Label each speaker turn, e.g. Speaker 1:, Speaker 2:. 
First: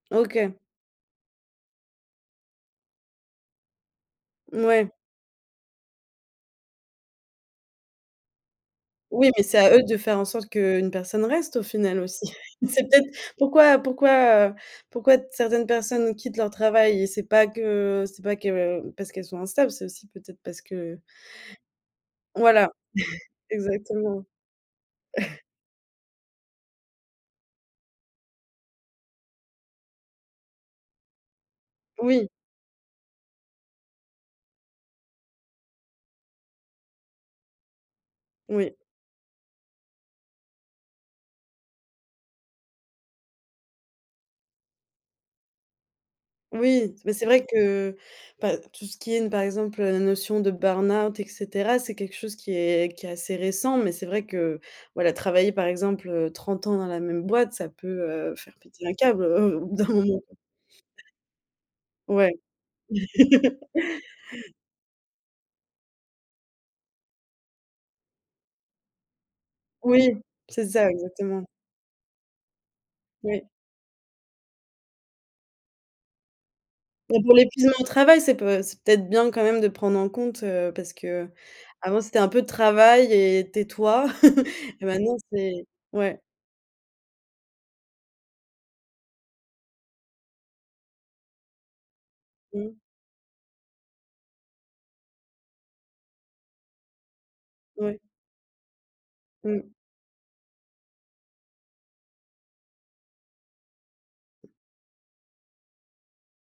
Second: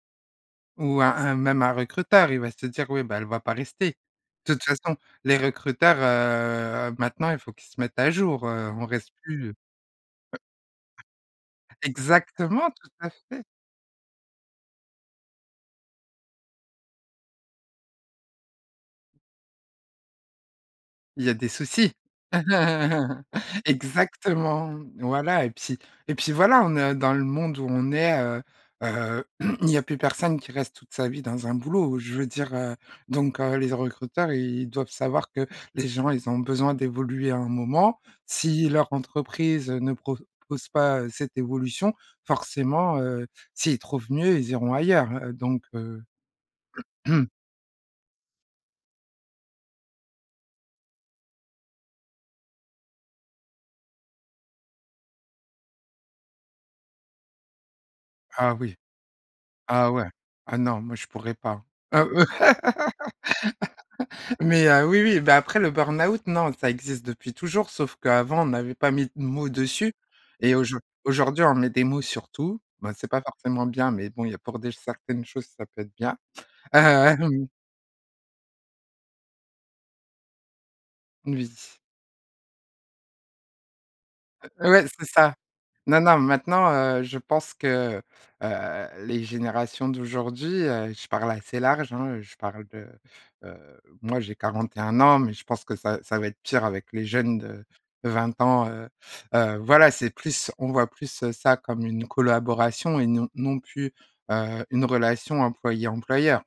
Speaker 1: OK.
Speaker 2: Ou un un même un recruteur, il va se dire: «Oui, bah elle va pas rester». De toute
Speaker 1: Mouais.
Speaker 2: façon, les recruteurs, heu, maintenant, il faut qu'ils se mettent à jour, heu, on reste
Speaker 1: Oui, mais
Speaker 2: plus.
Speaker 1: c'est à eux de faire en sorte qu'une personne reste au final aussi.
Speaker 2: Exactement,
Speaker 1: C'est
Speaker 2: tout
Speaker 1: peut-être
Speaker 2: à fait.
Speaker 1: pourquoi pourquoi, heu, pourquoi t certaines personnes quittent leur travail? C'est pas que c'est pas que parce qu'elles sont instables, c'est aussi peut-être parce que
Speaker 2: Il y a des soucis,
Speaker 1: Voilà, exactement.
Speaker 2: exactement, voilà, et puis et puis, voilà, on ne dans le monde où on est, heu heu, il y a plus personne qui reste toute sa vie dans un boulot. Je veux
Speaker 1: Oui.
Speaker 2: dire, heu, donc, heu, les z recruteurs, ils doivent savoir que les gens, ils ont besoin d'évoluer à un moment. Si
Speaker 1: Oui.
Speaker 2: leur entreprise ne propose pas, heu, cette évolution, forcément, heu, s'ils trouvent mieux, ils iront ailleurs, heu, donc, heu
Speaker 1: Oui, mais c'est vrai que, bah tout ce qui est n par exemple, heu, la notion de burn-out, et cetera. C'est quelque chose qui est qui est assez récent mais c'est vrai que, voilà, travailler, par exemple, heu, 30 ans dans la même boîte, ça peut, heu,
Speaker 2: Ah
Speaker 1: faire
Speaker 2: oui,
Speaker 1: péter un câble, heu, au bout d'un
Speaker 2: ah ouais,
Speaker 1: moment.
Speaker 2: ah non, moi, je pourrais pas, hein,
Speaker 1: Ouais.
Speaker 2: mais, heu, oui, oui, bah après le burn-out, non, ça existe depuis toujours, sauf qu'avant, on n'avait pas mis de mots dessus
Speaker 1: Oui,
Speaker 2: et
Speaker 1: c'est
Speaker 2: aujour
Speaker 1: ça, exactement.
Speaker 2: aujourd'hui on met des mots sur tout. Ben c'est pas
Speaker 1: Oui.
Speaker 2: forcément bien mais bon, il y a pour des certaines choses ça peut être bien.
Speaker 1: Bon pour
Speaker 2: Hem.
Speaker 1: l'épuisement au travail, c'est peut c'est peut-être bien quand même de prendre en compte, heu, parce
Speaker 2: N
Speaker 1: qu'avant,
Speaker 2: oui.
Speaker 1: c'était un peu «travaille et tais-toi», et
Speaker 2: Ouais, c'est
Speaker 1: maintenant,
Speaker 2: ça.
Speaker 1: c'est
Speaker 2: Non, non,
Speaker 1: ouais.
Speaker 2: maintenant, heu, je pense que, heu, les générations d'aujourd'hui, heu, je parle assez large, hein, heu, je parle
Speaker 1: Mmh.
Speaker 2: de, heu, moi, j'ai 41 ans, mais je pense que ça, ça va être pire avec les jeunes de
Speaker 1: Ouais.
Speaker 2: de 20 ans, heu heu,
Speaker 1: Mmh.
Speaker 2: voilà, c'est plus on voit plus, heu, ça comme une collaboration et non non plus, heu, une relation employé employeur.